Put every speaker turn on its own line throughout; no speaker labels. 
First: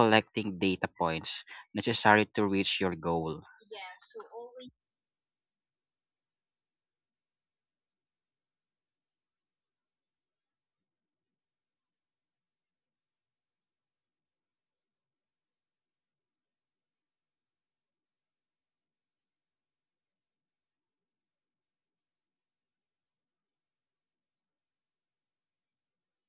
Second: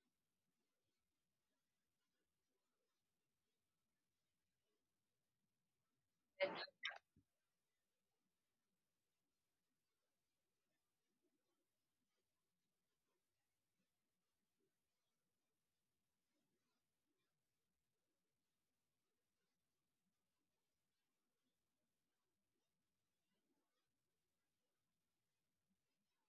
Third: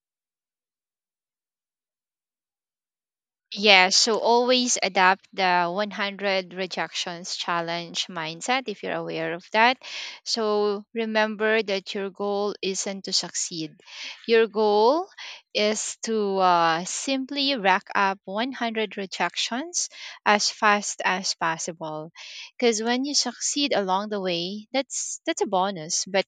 collecting data points necessary to reach your goal.
Yeah, so always adapt the 100 rejections challenge mindset if you're aware of that. So remember that your goal isn't to succeed. Your goal is to simply rack up 100 rejections as fast as possible. Because when you succeed along the way, that's a bonus. But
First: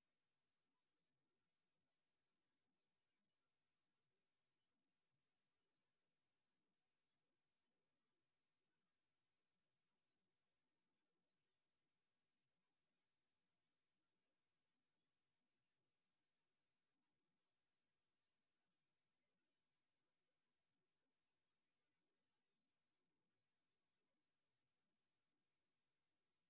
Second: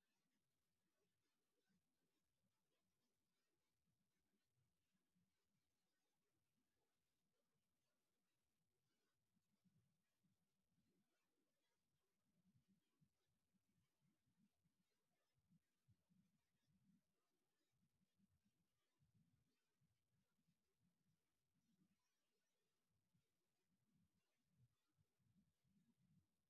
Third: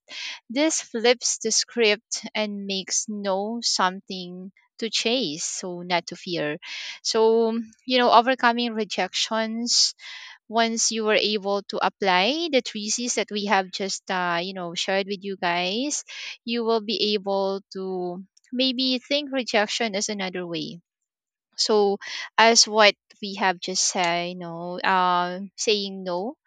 this flips the script and makes no something to chase, so not to fear so, overcoming rejections once you were able to apply the thesis that we have just, shared with you guys, you will be able to maybe think rejection as another way. So, as what we have just said, saying no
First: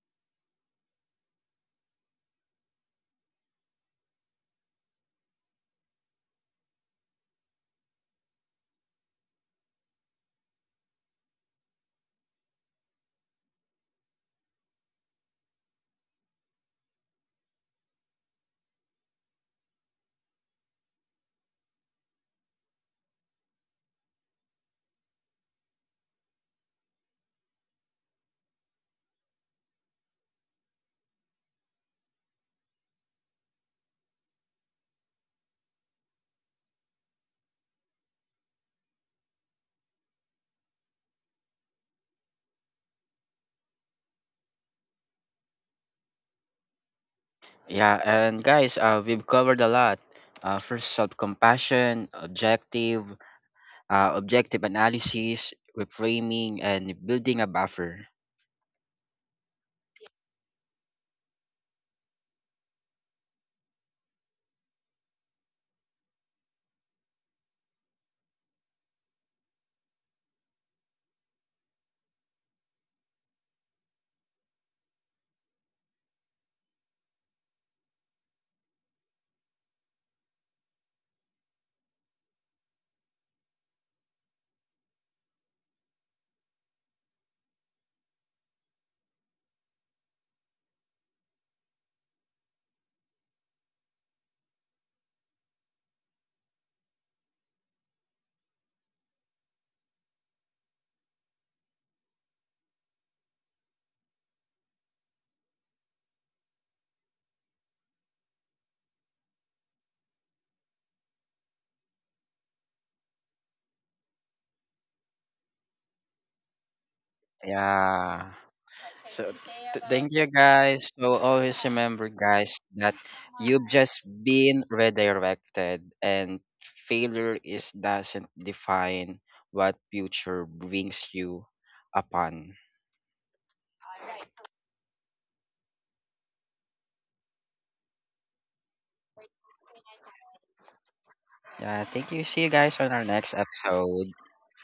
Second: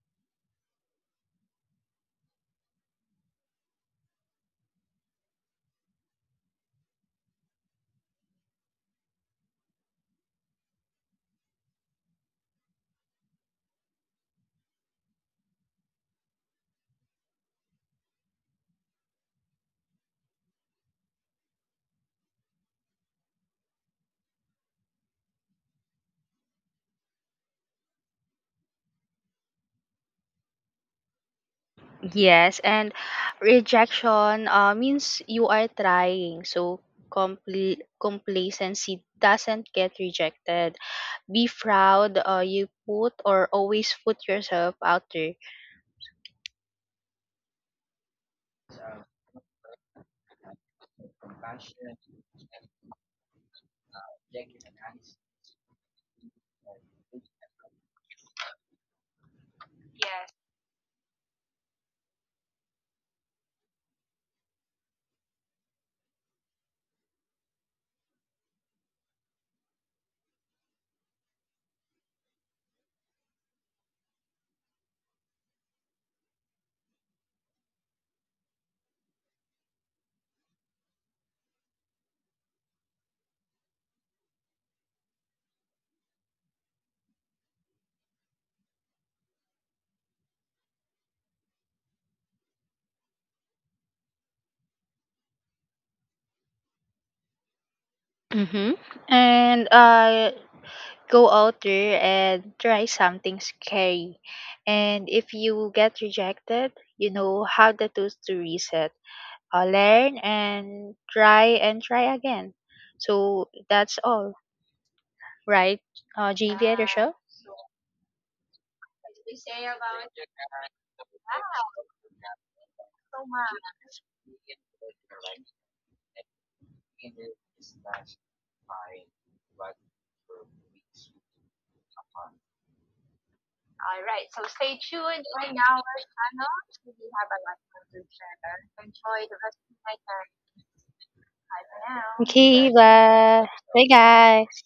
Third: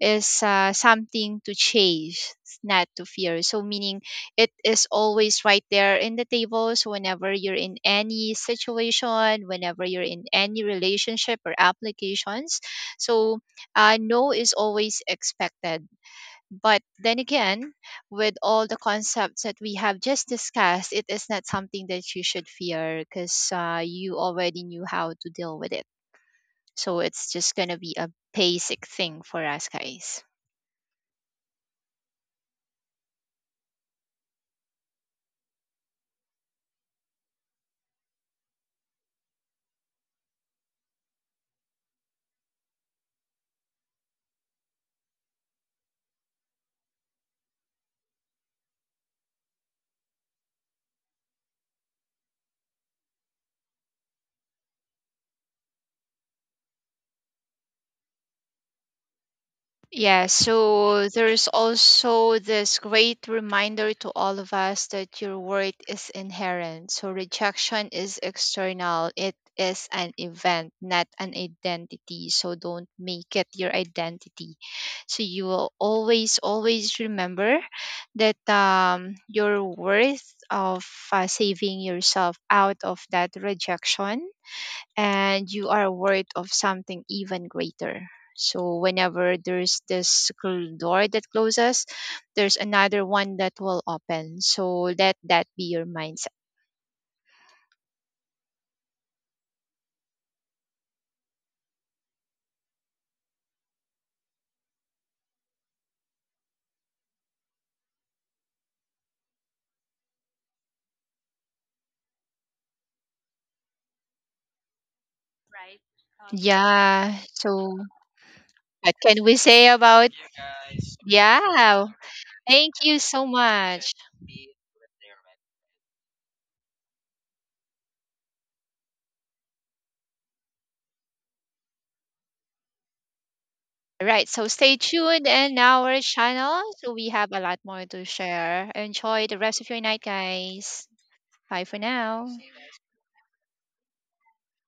is something to chase, not to fear. So, meaning it is always right there in the table. So, whenever you're in any situation, whenever you're in any relationship or applications, so no is always expected. But then again, with all the concepts that we have just discussed, it is not something that you should fear because you already knew how to deal with it. So it's just going to be a basic thing for us guys.
yes, and rejection means you are trying, so complacency doesn't get rejected. Be proud, you put, or always put, yourself out there.
Yeah, and guys, we've covered a lot. First, self-compassion, objective, objective analysis, reframing, and building a buffer.
Yeah,
Yes.
so there is also this great reminder to all of us that your worth is inherent. So rejection is external, it is an event, not an identity. So don't make it your identity. So you will always, always remember that your worth of saving yourself out of that rejection and you are worried of something even greater. So whenever there's this door that closes, there's another one that will open. So let that be your mindset.
Mm-hmm. And go out there and try something scary, and if you get rejected, you know how the tools to reset, learn and try again. So that's all right. Julia. Yeah. Rochelle.
Yeah. So
Yeah.
what can
So
we say about?
thank you guys. So always
Yeah.
remember guys
Thank
that
you so
you've
much.
just been redirected and failure is doesn't define what future brings you upon.
Right. So stay tuned in our channel. So we have a lot more to share. Enjoy the rest of your night, guys. Bye for
Yeah,
Right.
thank
now.
you. See you
Okay,
guys on our next
bye bye
episode.
guys.